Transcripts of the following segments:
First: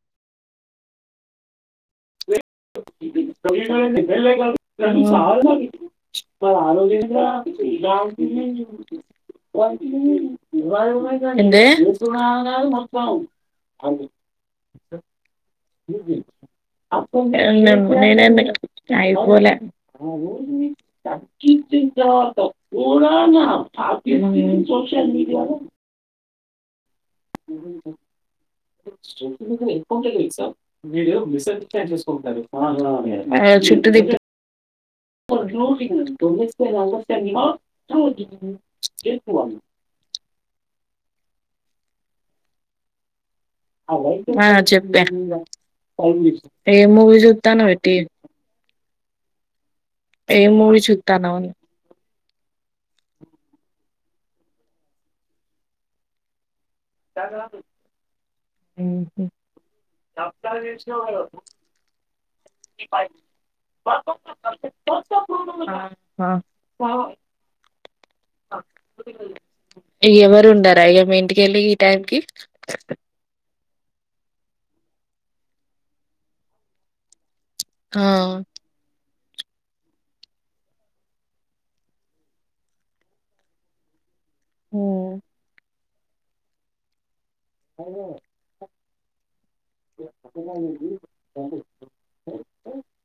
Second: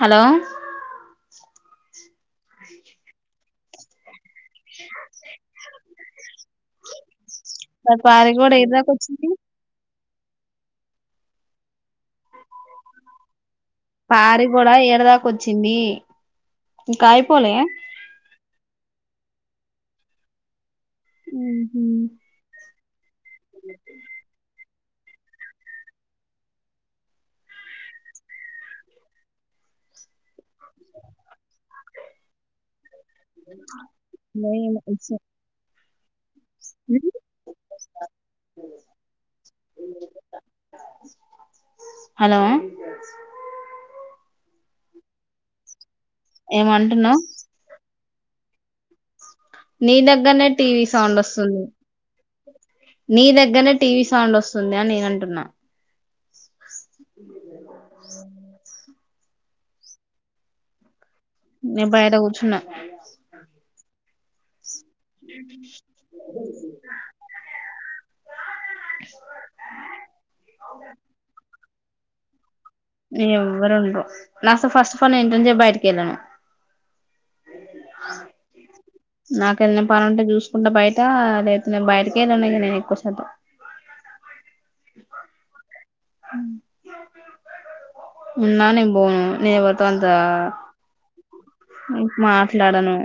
Hello ఆ బాగుంది లేరా నీ మరి పారి లాంటిది కూడా ఏడదాకా వచ్చింది ఏంది పారి కూడా ఏడదాక వచ్చింది ఇంకా అయిపోలే నేను నేనేమి లే అయిపోలే ఉహు పట్టించిన తర్వాత ఘోరా ఊ సోషల్ మీడియాలో ఇంపార్టెంట్ ఎగ్జామ్ మీరేమో మిస్ అయిపోయారు మిస్ క్యార్ చేసుకుంటున్నారు ఆ హా వీళ్ళఇ ఏమన్నా తెలుసా ఆ హలో ఆ చెప్పే ఏ మూవీ ఏమంటున్నావు చూతానవు పెట్టి నీ ఏ దగ్గరనే మూవీ టీవీ సౌండ్ చూస్తాను వస్తుంది నీ దగ్గరనే టీవీ సౌండ్ వస్తుంది అని నీను అంటున్నా ఉ హు నీను బయట కూర్చున్న ఆహా ఇగ ఎవరు ఉండారా ఇగ మీ ఇంటిక వెళ్ళి ఈ టైం కి ఎవరు ఉండరు నాస ఫస్ట్ ఆఫ్ ఆల్ నేను ఇంట్లో కెళ్ళి బయటికి వెళ్ళాను ఆ నాకు ఏదైనా పని ఉంటే చూసుకుంటా బయట లేకపోతే నేను బయటకు వెళ్ళను నీను ఎక్కువ శాతం మాట్లాడుతా ఉ ఉన్నా నీను పోను నేను పోతాందా ఉ మాట్లాడను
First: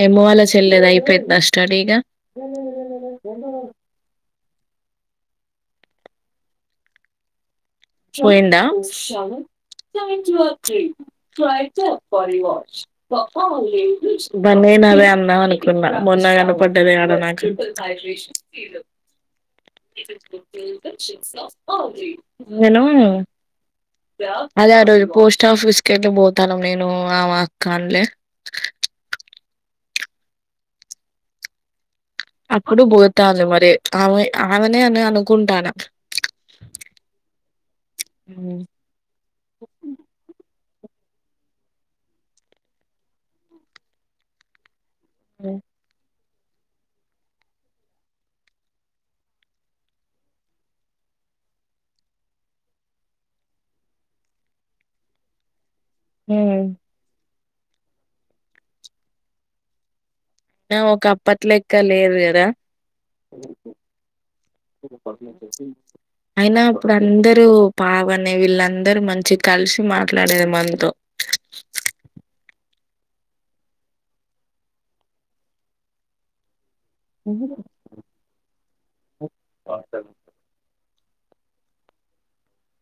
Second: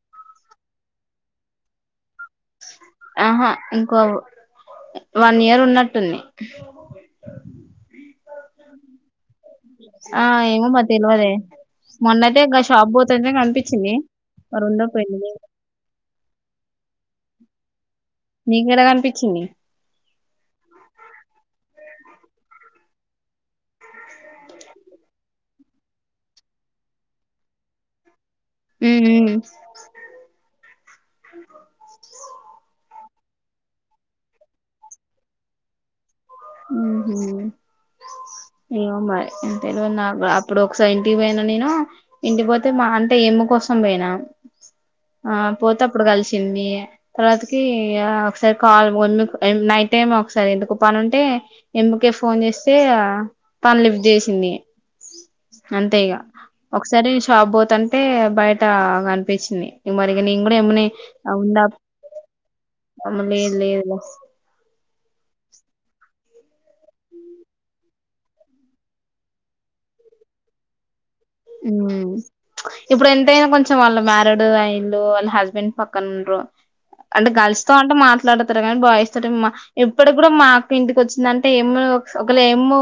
హేమ వాళ్ళ చెల్లెదీ అయిపోయిద స్టడీ ఇగ ఆహా ఇంకో వన్ ఇయర్ ఉన్నట్టుంది పోయిందా షాను ఆ ఏమో మరి తెలవదే పోయింది మొన్నయితే గా షాప్ పోతుంటే కనిపించింది మరి ఉందో నీను అదే అదే పోయిందో అందం అనుకున్నా మొన్ననే కనపడ్డదీ ఆడ నాకు నీకేడ కనిపించింది ్రిల్ హైడ్రేషన్ వినూ అదే ఆ రోజు పోస్ట్ ఆఫీస్ కెళ్ళి పోతానం నేను ఆమా క్కాన్లే ఉమ్ అప్పుడు బోతాంది మరి ఆమె ఆమెనే అని అనుకుంటానా ఉమ్ హు ఏమో మరి తెల్వదు నాగ్గుడ అప్ ప్పుడోకసారి ఇంటికి పోయినా నేనూ ఇంటికి పోతే మా అంటే ఏమ్ము కోసం పోయినా ఆ పోతే అప్పుడు గలిసి తర్వాతకి ఆ ఒకసారి కాల్ వన్నుకు ఎన్ నైట్ టైం ఒకసారి ఎందుకొ పానం టే ఎమ్ముకే ఫోన్ చేస్తే ఆ కాల్ లిఫ్ట్ చేసింది అంతే ఇగా ఒకసారి షాప్ పోతాంటే బయట కనిపిచ్చింది ఇగ మల్ ఇగ నేన్ గుడా మ్ ఎమ్మనే ఒక ఆ ఉండా అప్పట్లెక్క లేదు కదా అమ్మ లేదు లేదు లే వర్క్ నేన్ చేసి అయినా అప్పుడందరూ బాగానే వీళ్ళందరూ మంచిగ్ కలిసి మాట్లాడేది మనతో ఇప్పుడు ఎంతైనా కొంచెం వాళ్ళ మ్యారెడ్ ఐన్లు వాళ్ళ హస్బెండ్ పక్కనుండ్రు అంటే గర్ల్స్ తొ అంటే మాట్లాడతరు గనీ బాయిస్ తొటి మా ఇప్పటిగ్గుడ మాక్కింటిక్ కొచ్చిందంటే ఎమ్మొ ఒకలెమ్మో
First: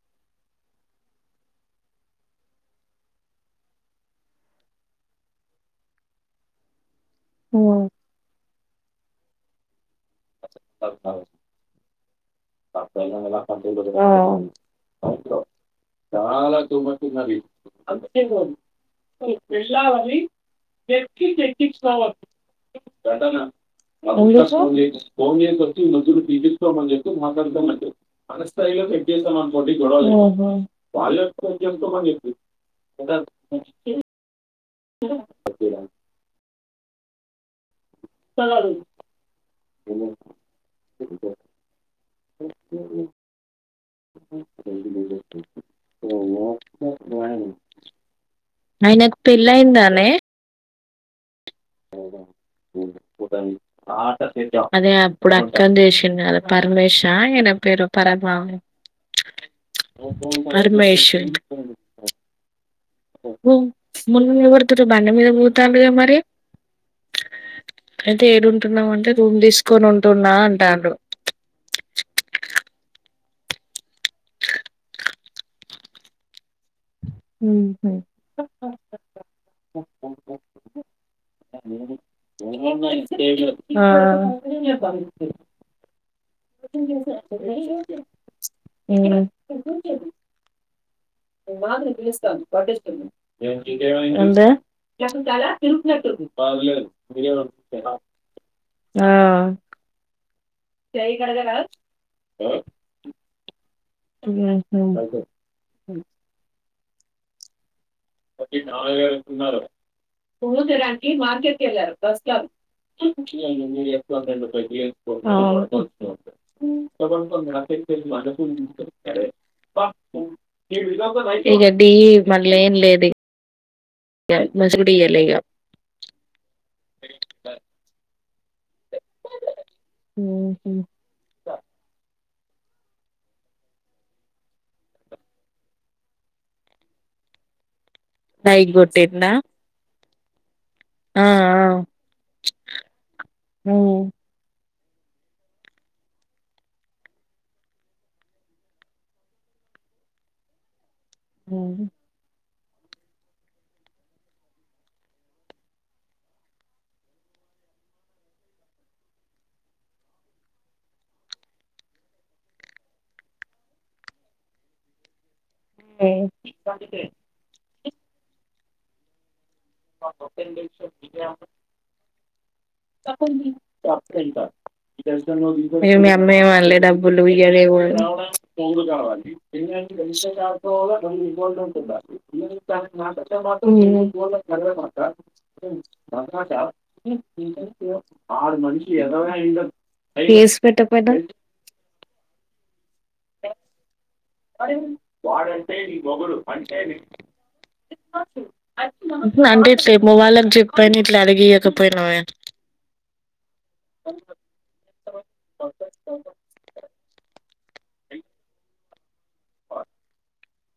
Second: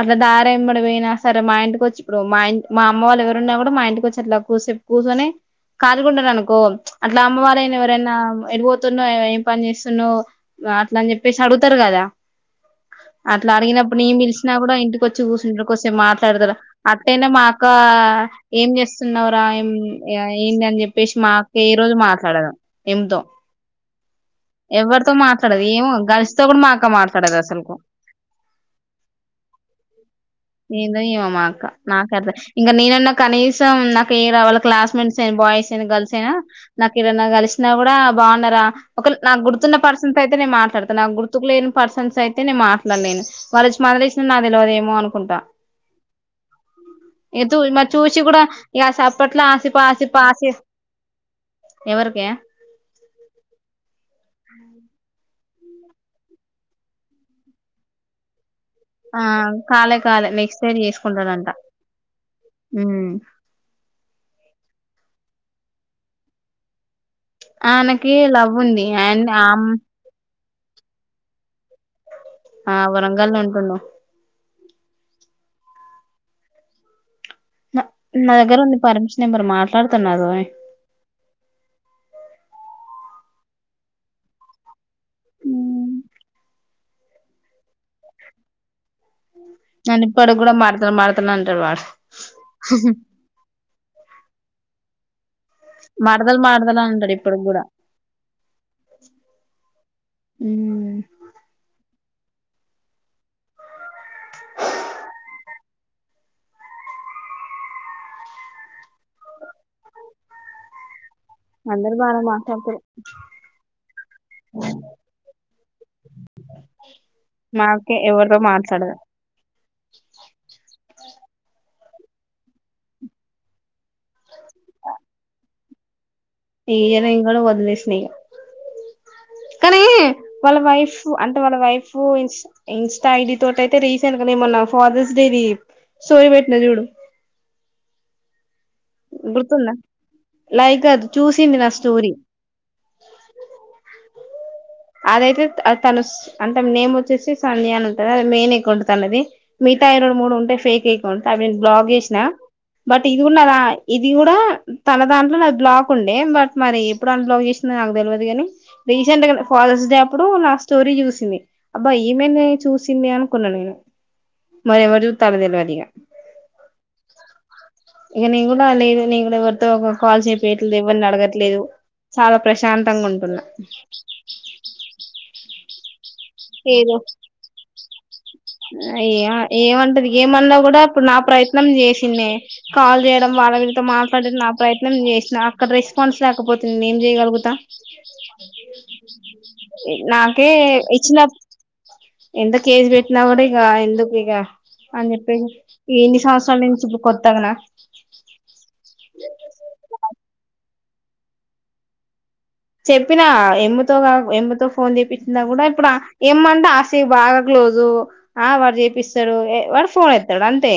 అట్లా దారెంబడి పోయినా సరే మా ఇంటికొచ్చి ఇప్పుడు మా ఇన్ మా అమ్మ వాళ్లెవరున్నా గూడ మా ఇంటికొచ్చి అట్లా కొద్సేపు కూసోని కాలిగుంటరనుకో అట్ల అమ్మవారైన ఎవరైనా ఎడుపోతున్నవ్ ఏం పని జేస్ స్తున్నవ్ అట్ల అని జెప్పేసి అడుగుతరు గదా ఆ అట్లడిగినప్పుడు నేన్ పిలిసినా గుడ ఇంటికొచ్చి గుసుంట్రు కొద్సేపు మాట్లాడతరు అట్టయినా మాట్ కా ఏం జేస్తున్నవురా ఏం ఇగ ఏందని జెప్పేసి మాక్క ఏ రోజు మాట్లాడదు ఎంతో ఎవరితో మాట్లాడదు ఏమో గర్ల్స్తో కూడా మా అక్క ఎందుకు మాట్లాడదు అసలుకు ఉమ్ ఏందో ఏమో మా అక్క నాకు అర్థం హ్ కనీసం నాపేరా క్లాస్మెంట్ అయిన బాయ్స్ అయిన గర్ల్స్ అయినా నాకేడన్న గలిసినా గూడా బావున్నరా ఒకల్ గుర్తున్న పర్సన్స్ అయితే నేను మాట్లాడతా నాక్ గుర్తుకు లేని పర్సన్స్ అయితే నేను మాట్లాడలేను వాల్లోచ్చి మాట్లాడిచ్చిన నా నాక్ దెలవదేమో అనుకుంటా ఓవునా ఏతు మరి చూసి గూడ ఆయనకు ఇగసప్పట్ల ఆసిప పెళ్ళయిందానే ఆసిప ఆసి ఎవరికే అదే అప్పుడు అక్కన్ జేసిండు గద పరమేశా ఆయన పేరు పర ఆ కాలే కాలే నెక్స్ట్ ఇయర్ పరమేష్ ఎ చేసుకుంటాడంట ఉమ్ ఒ మొన్ననె ఎవర్తోటో బండి మీద పోతాండుగా మరి ఆయనకి అయితే లవ్ ఉంది ఏడుంటున్నవంటే అండ్ రూమ్ తీసుకొని ఉంటున్నా అన్ టాండు ఆ వరంగల్ల వుంటుండు న నా దగ్గర ఉంది పరమేష్ నంబరు మాట్లాడుతున్నారు ఆ ఉమ్ ఉమ్ నన్నీప్పడిగ్గుడ మాడ్తలేవ్ మాడ్తలేవ్ ఏంటీ మడతలు మడతలు బాగలేడు అంటాడు ఇప్పటికి కూడా [unintelligible] ఆ మ్మ్ చెయ్యి గడగరా ఆ టువేల్ ఫైవ్ వచ్చి నాలుగేళ్ళున్నారు పూలు తేడానికి మార్కెట్కి వెళ్ళారు అందరు బానే వస్తారు మాట్లాడతారు అవును తెలుపు మాకే ఎవరితో మల్లెపూలు మాట్లాడదు తీసుకొచ్చాడే పా హి విల్ గో ఇగ ఢీ మళ్ళ ఏం లేదు మేజ్ గూడా ఇయ్యలే ఇగ ఇయరింగ్ గూడా వదిలేసిన ఇగ కానీ వాళ్ళ వైఫ్ అంటే వాళ్ళ వైఫ్ ఇన్స్ట్రా ఐడి తోటి అయితే రీసెంట్ గా నేమొన్న ఫాదర్స్ డేది స్టోరీ పెట్టిన చూడు లైక్ గొట్టిందా గుర్తుందా లైక్ గాదు చూసింది నా స్టోరీ ఆ అదైతే తను అంటే నేమ్ వచ్చేసి సంధ్య అని ఉంటంది అది మెయిన్ ఎకౌంట్ తనది మీ ఉంటాయ్ రెండు మూడు ఉంటాయి ఫేక్ ఎకౌంట్ అవి నేన్ బ్లాక్ జేసినా బట్ ఇది ఉన్నదా ఇది గూడా తన దాంట్లో నాది బ్లాక్ ఉండే బట్ మరి ఎప్పుడు అన్బ్లాక్ జేసిందో నాకు దెలవదు గానీ రీసెంట్గా ఫాదర్స్ డే అప్పుడు నా స్టోరీ చూసింది అబ్బా ఈమెంది చూసింది అనుకున్నా నేను మరి ఎవరు జూత్తారో దెలువది ఏ సిక్స్ ఫార్టీకే ఇగ నేన్ గూడా లేదు నేన్ గూడా ఎవరితో ఒక కాల్ చేపియట్లేదు ఎవరిని అడగట్లేదు చాలా ప్రశాంతంగా ఉంటున్నా ఇగ మీ అత్త మేవళ్ళే ఏదో డబ్బులు ఇగ లేవు ఏ ఏమంటది ఏమన్నా కూడా ఇప్పుడు నా ప్రయత్నం జేసింన్నే కాల్ జేయడం వాళ్ళ వీళ్ళతో మాట్లాడం నా ప్రయత్నం జేసిన అక్కడ రెస్పాన్స్ రాకపోతే ఏం నేనేం జేయ గలుగుతా పోత నాకే చేసి పెట్టకపోయినా ఇచ్చిన ఎంత కేస్ బేట్టినా గూడా ఇగ ఎందుకు ఇగ అని జెప్పేసి ఎన్ని సంవత్సరాల నుంచి ఇప్పుడు కొత్తగనా అంటే ఇట్లే ఎమ్ము వాళ్ళకి జెప్పైనా ఇట్లా అడిగీయకపోయినవే చెప్పిన ఎమ్ముతో ఎమ్ముతో ఫోన్ జేపిచ్చినా గూడా ఇప్పుడు ఎమ్మ అంటే ఆస్తి బాగా క్లోజు ఆ వాడు చేపిస్తాడు వాడు ఫోన్ ఎత్తడు అంతే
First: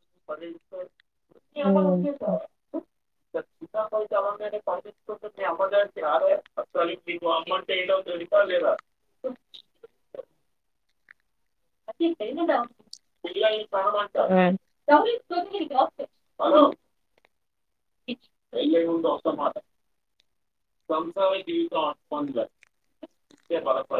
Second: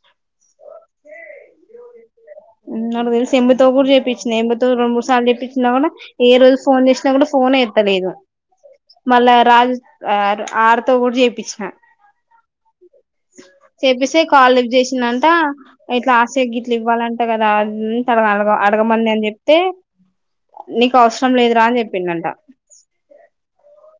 ఉమ్ [inaudible] ఉమ్ వాళ్ళకి దెలుసు ఎమ్ముతో గూడా జేపిచిన ఎమ్ముతో రెండు మూడుసార్లు చెప్పించిన గూడా ఏ రోజు ఫోన్ జేసినా గూడా ఫోన్ ఎత్త [unintelligible] మళ్ళా రాజు ఆర్ తో గూడా జేపిచ్చిన కైనాదా చేపిస్తే కాల్ లిఫ్ట్ చేసిందంట ఉమ్ ఉమ్ తనని అడగ అడగమని నేన్ చెప్తే నీకు అవసరం లేదురా అని చెప్పిండంట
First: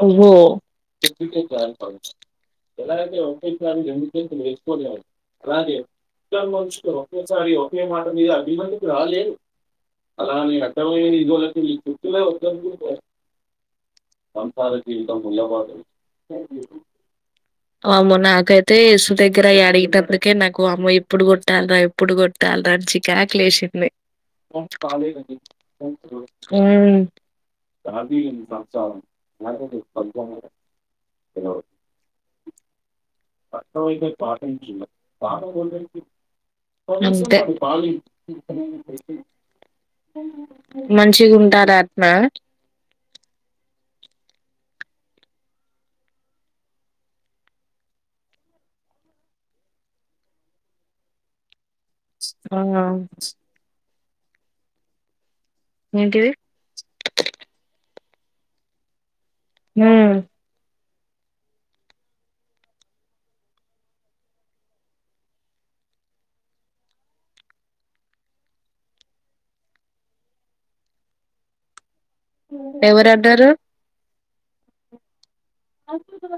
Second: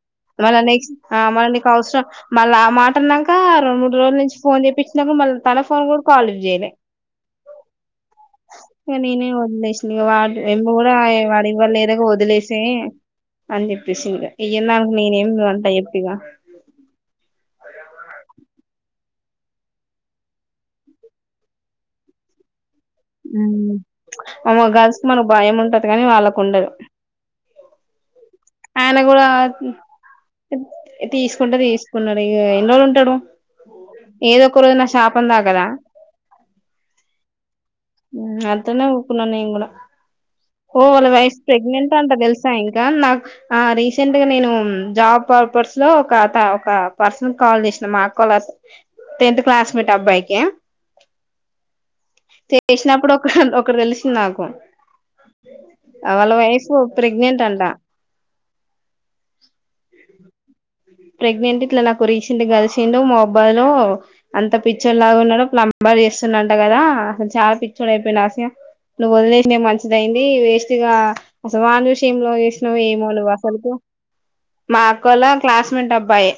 ఓహో మళ్ళ నెక్స్ట్ ఆ మళ్ళ నీకు అవసరం మళ్ళా ఆ మాట అన్నాక రెండు మూడు రోజుల నుంచి ఫోన్ చేపిచ్చిన తన ఫోన్ కూడా కాల్ లిఫ్ట్ చేయలే ఇగ నేనే వదిలేషిన ఇగ వా ఎమ్ము గూడా అయ్ వాడ్ వదిలేసేయ్ అని జెప్పేసింది ఇగ ఏందా ఓ అమ్మో నాకైతే ఏసు దగ్గర ఇగ అడిగేటప్పటికే నాకు అమ్మో ఎప్పుడు కొట్టాలిరా ఎప్పుడు కొట్టాలిరా చికాకు ఉమ్ లేసింది. అమో గర్ల్స్ కి మనకు భయం ఉంటది కానీ వాళ్ళకు ఉండదు ఊమ్ ఆయన గూడా తీసుకుంటే తీసుకున్నాడు ఇగ ఎన్ని రోజులు ఉంటాడు? పట్టమతేయి ఏదో పాటించిందా అంతుకనే ఊరుకున్న నేను గూడా ఓ వాళ్ళ వైఫ్ మంచిగుంటారా ప్రగ్నంట్ అంట అట్నా తెలుసా ఇంకా నాక్ ఆ రీసెంట్ గా నేను జాబ్ పర్పర్స్ లో ఒక త ఒక పర్సన్ కి కాల్ చేసిన మా అక్కోల త తెన్త్ క్లాస్మేట్ అబ్బాయిక? ఆ చేసినప్పుడు ఒక ఒకరు తెలుస్ నాకు ఆ ఏంటిది వాళ్ళ వైఫ్ ప్రెగ్నెంట్ అంట హుమ్ ప్రెగ్నెంట్ ఇట్లా నాకు రీసెంట్గా కలిసిండు మొబ్బై లో అంత పిచ్చోడు లాగా ఉన్నాడు ప్లంబర్ అవి చేస్తుండంట గదా అసలు చాలా పిచ్చోడు అయిపోయిండు ఆసియా నువ్వు వదిలేసిందే మంచిదయింది వేస్ట్ గా అసలు వాన్ని చూస్ ఏం లవ్ చేసినవో ఏమో నువ్వు ఎవరన్నారు అసలుకి స్ మెంట్ అబ్బాయే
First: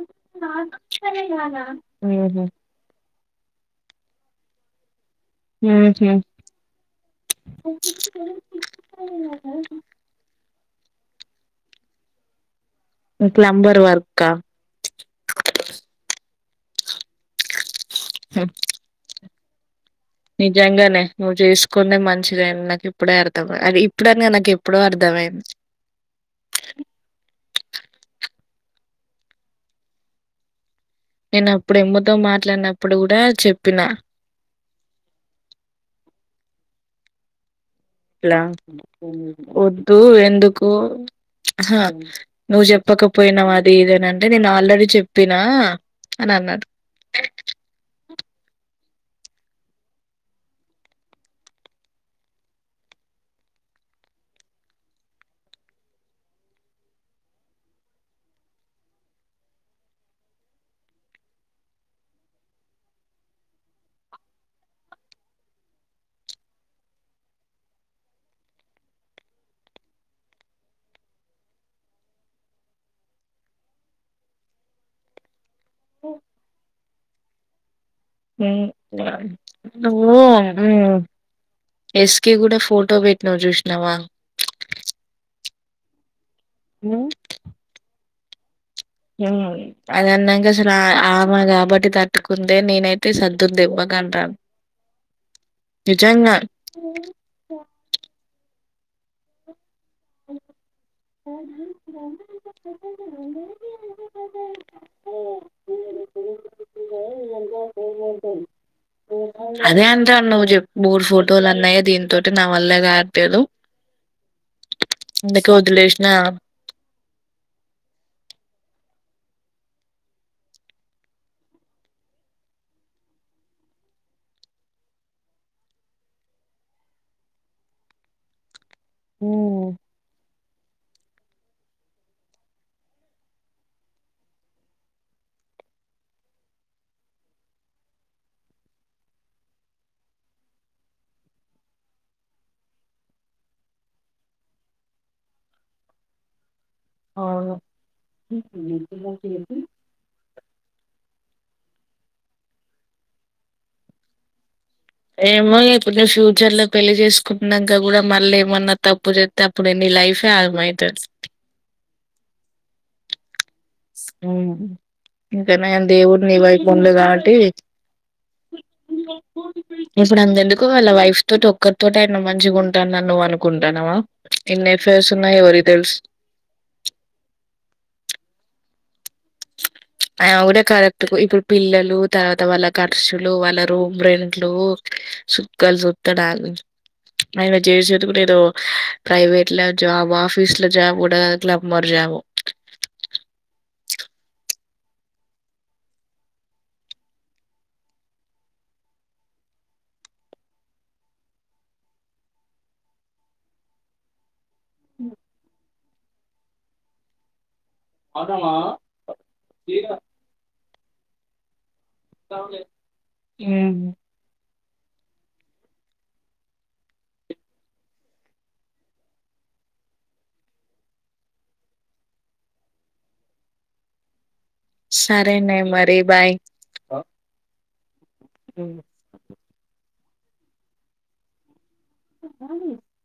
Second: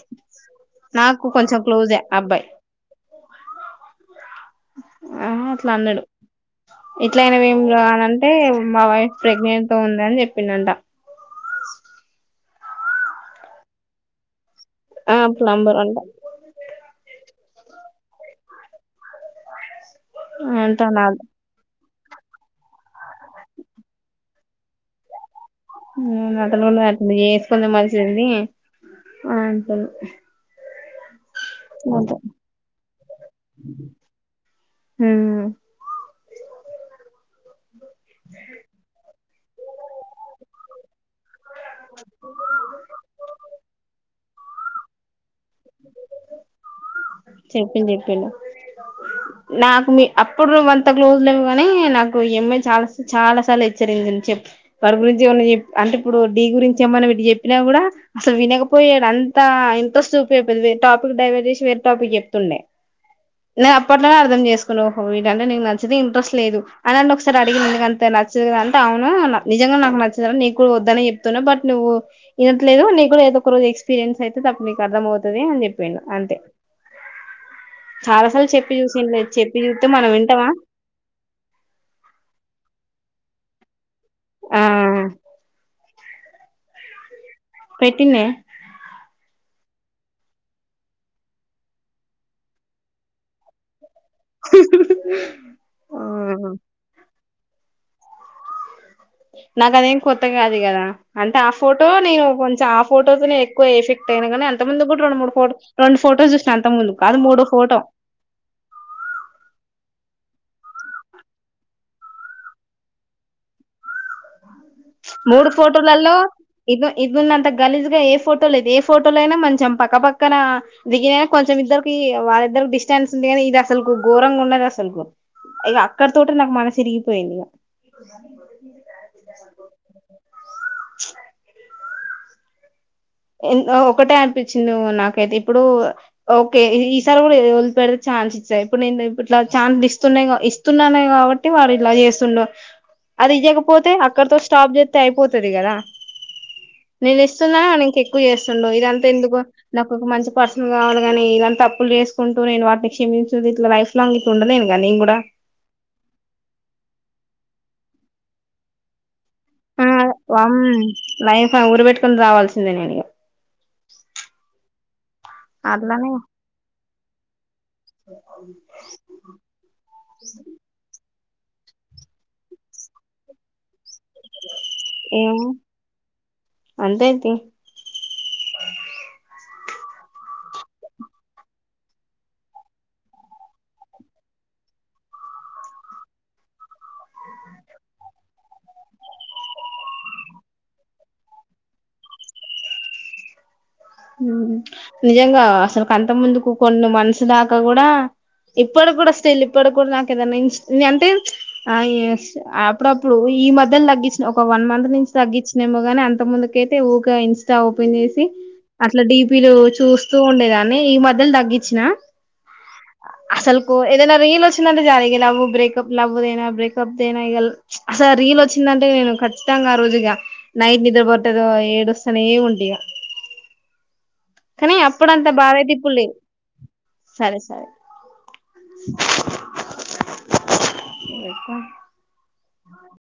నాకు కొంచెం క్లోజే ఊహూ అబ్బాయి ఊ హుమ్ ఇట్లయినవ్ ఏమి రా అనంటే మా వైఫ్ ప్రెగ్నెంట్ తో ఉందని చెప్పిండంట. ప్లంబర్ వర్కా? ఆ ప్లంబర్ అంట ఉ అంటా నిజంగానే నాతో నువ్వు చేస్ కో కుండ మంచిగయింది నాకు ఇప్పుడే అర్థం అది ఇప్పుడని గాదు నాకు ఎప్పుడో అర్థమయింది. హూమ్ [unintelligible] ఇప్పుడు చేస్కుంది మా చెల్లి అంటది. నేను అప్పుడు ఇమ్ముతో మాట్లాడినప్పుడు గూడా చెప్పినా ఊమ్ వద్దు ఎందుకు? అహా నువ్వు చెప్పకపోయినవా అది ఇది అనంటే నేను ఆల్రెడీ చెప్పినా అని అన్నాడు. చెప్పిండు చెప్పిండు. నాకు మీ అప్పుడు నువ్వంత అంత క్లోజ్లు లేము గానీ నాకు ఈ అమ్మాయి చాలా చాలా సార్లు హెచ్చరించింద్ చెప్ వారి గురించి ఏమన్నా చెప్ అంటే ఇప్పుడు డీ గురించి ఏమన్నా వీడు చెప్పినా గూడా అసలు వినకపోయాడు. అన్ అంత ఇంట్రెస్ట్ చూపియ్యకపోయేది టాపిక్ డైవర్ట్ చేసి వేరే టాపిక్ చెప్తుండే. నే అప్ ప్పట్లోనే అర్థం చేసుకోవాలి ఓహో వీడంటే నీకు నచ్చది ఇంట్రెస్ట్ లేదు అనంటే ఒకసారి అడిగినందుకు అంత నచ్చదు అంతా అవును నిజంగా నాకు నచ్చదు నీగ్గూడ వద్దనే చెప్తున్నా బట్ నువ్వు వినట్లేదు నీగ్కూడ ఏదోక రోజు ఎక్స్ పీరియన్స్ అయితది అప్పుడు నీకు అర్థం అవుతది అని చెప్పిండు అంతే చాలా సార్లు ఉమ్, చెప్ నువ్వు ఊమ్ ఎక్స్ కీ గూడ ఫోటో పెట్టినవ్ చూసినవా? ఆ ఊమ్ గట్టిగున్నాయా? అది అన్న ఇంక అసలు ఆమె కాబట్టి తట్టుకుందే నేనైతే సద్దును దెబ్బ ఆ నిజంగా నాకు అదేం కొత్త కాది గదా అంటే ఆ ఫోటో నేను కొంచెం ఆ ఫోటోతో నేను ఎక్కువ ఎఫెక్ట్ అయినా కాని అంత ముందు కూడా రెండు మూడు ఫోటో రెండు ఫోటో చూసిన అంత ముందు కాదు మూడో ఫోటో అదే అంటా నువ్వు చెప్ప మూర్డు ఫోటోలు అన్నాయ దీని తోటి నా వల్ల కాట్లేదు మూడు ఫోటోలలో ఇది ఇదిన్నంత గలీజగా ఏ ఫోటో లేదు ఫోటోలో అయినా కొంచం పక్క పక్కన దిగినైనా కొంచెం ఇద్దరికి వాళ్ళిద్దరి డిస్టెన్స్ ఉంది కానీ ఇది అసలు ఘోరంగా ఉన్నది అసలు ఇక అక్కడ తోటే నాకు మనసురిగిపోయింది ఇక హ చ్ ఒకటే అనిపించింది నాకైతే ఇప్పుడు ఓకే ఈసారి కూడా వదిలిపేడ ఛాన్స్ ఇచ్చా ఇప్పుడు నేను ఇ ఇట్లా ఛాన్ ఇస్తున్నాయి ఇస్తున్నానే కాబట్టి వాడు ఇలా చేస్తుండు అది ఇయ్వకపోతే అక్కడతో స్టాప్ చేస్తే అయిపోతది కదా నేను అవును ఇస్తున్నా ఇంకెక్కువ చేస్తుండు ఇదంతా ఎందుకు నాకొక మంచి మంచి పర్సన్ల్ కావాలి కానీ ఇలాంటి తప్పులు చేసుకుంటూ నేను వాటిని క్షమించు ఇట్ లైఫ్ లాంగ్ ఇట్ ఉండను నేను కూడా ఏమో ఇప్పుడు నేను ఫ్యూచర్ లో పెళ్లి చేసుకున్నాక కూడా మళ్ళ ఏమన్నా తప్పు చే ఆమ్ వా లైఫ్ ఉరి పెట్టుకుని చావాల్సిందే నేను ఇగ ఇంకా నయం అట్లానే దేవుడి నీ వైపు ఉండే కాబట్టి ఇప్పుడు అంత ఎందుకు వాళ్ళ వైఫ్ తోటి ఒక్కరితోటి అయిన మంచిగా ఉంటాడు అని నువ్ అనుకుంటాన్నావా ఇన్ని ఎఫేర్స్ ఉన్నాయి ఏమో ఎవరికి తెలుస్ అంతే తీ అయిన కూడా కరెక్ట్ ఇప్పుడు పిల్లలు తర్వాత వాళ్ళ ఖర్చులు వాళ్ళ రూమ్ రెంట్లు సుక్కలు సతడాగు ఆయన చేసేందుకు లేదో ప్రైవేట్ లో జాబ్ ఆఫీస్ లో జాబ్ కూడా క్లబ్ మరి జాబ్ నిజంగా అసలుక అంత ముందుకు కొన్ని మంత్స్ దాకా కూడా ఇప్పడు కూడా స్టిల్ ఇప్పడు కూడా నాకు ఏదనా అంటే ఆ అప్పుడప్పుడు ఈ మధ్యలో తగ్గిచి ఒక వన్ మంత్ నుంచి తగ్గించినేమో గానీ అంత ముందుకైతే ఊగా ఇన్స్టా ఓపెన్ చేసి ఇట్లా డిపీలు చూస్తూ ఉండేదాన్ని ఈ మధ్యల తగ్గించినా అసలుకు హ్మ్. ఏదైనా రి ల్ వచ్చిందంటే చాలు లవ్ బ్రేప్ లవ్దైన బ్రేకప్నా ఇ అసలు రీల్ వచ్చిందంటే నేను ఖచ్చిత ఆ రోజు ఇగ నైట్ నిద్ర పట్టదో ఏడుస్తనే ఉంటేక కానీ అప్పుడంతా సరేనే బాధే ఇప్పుడు మరి లేదు బాయ్. సరే సరే హ్మ్. ఎ కాలే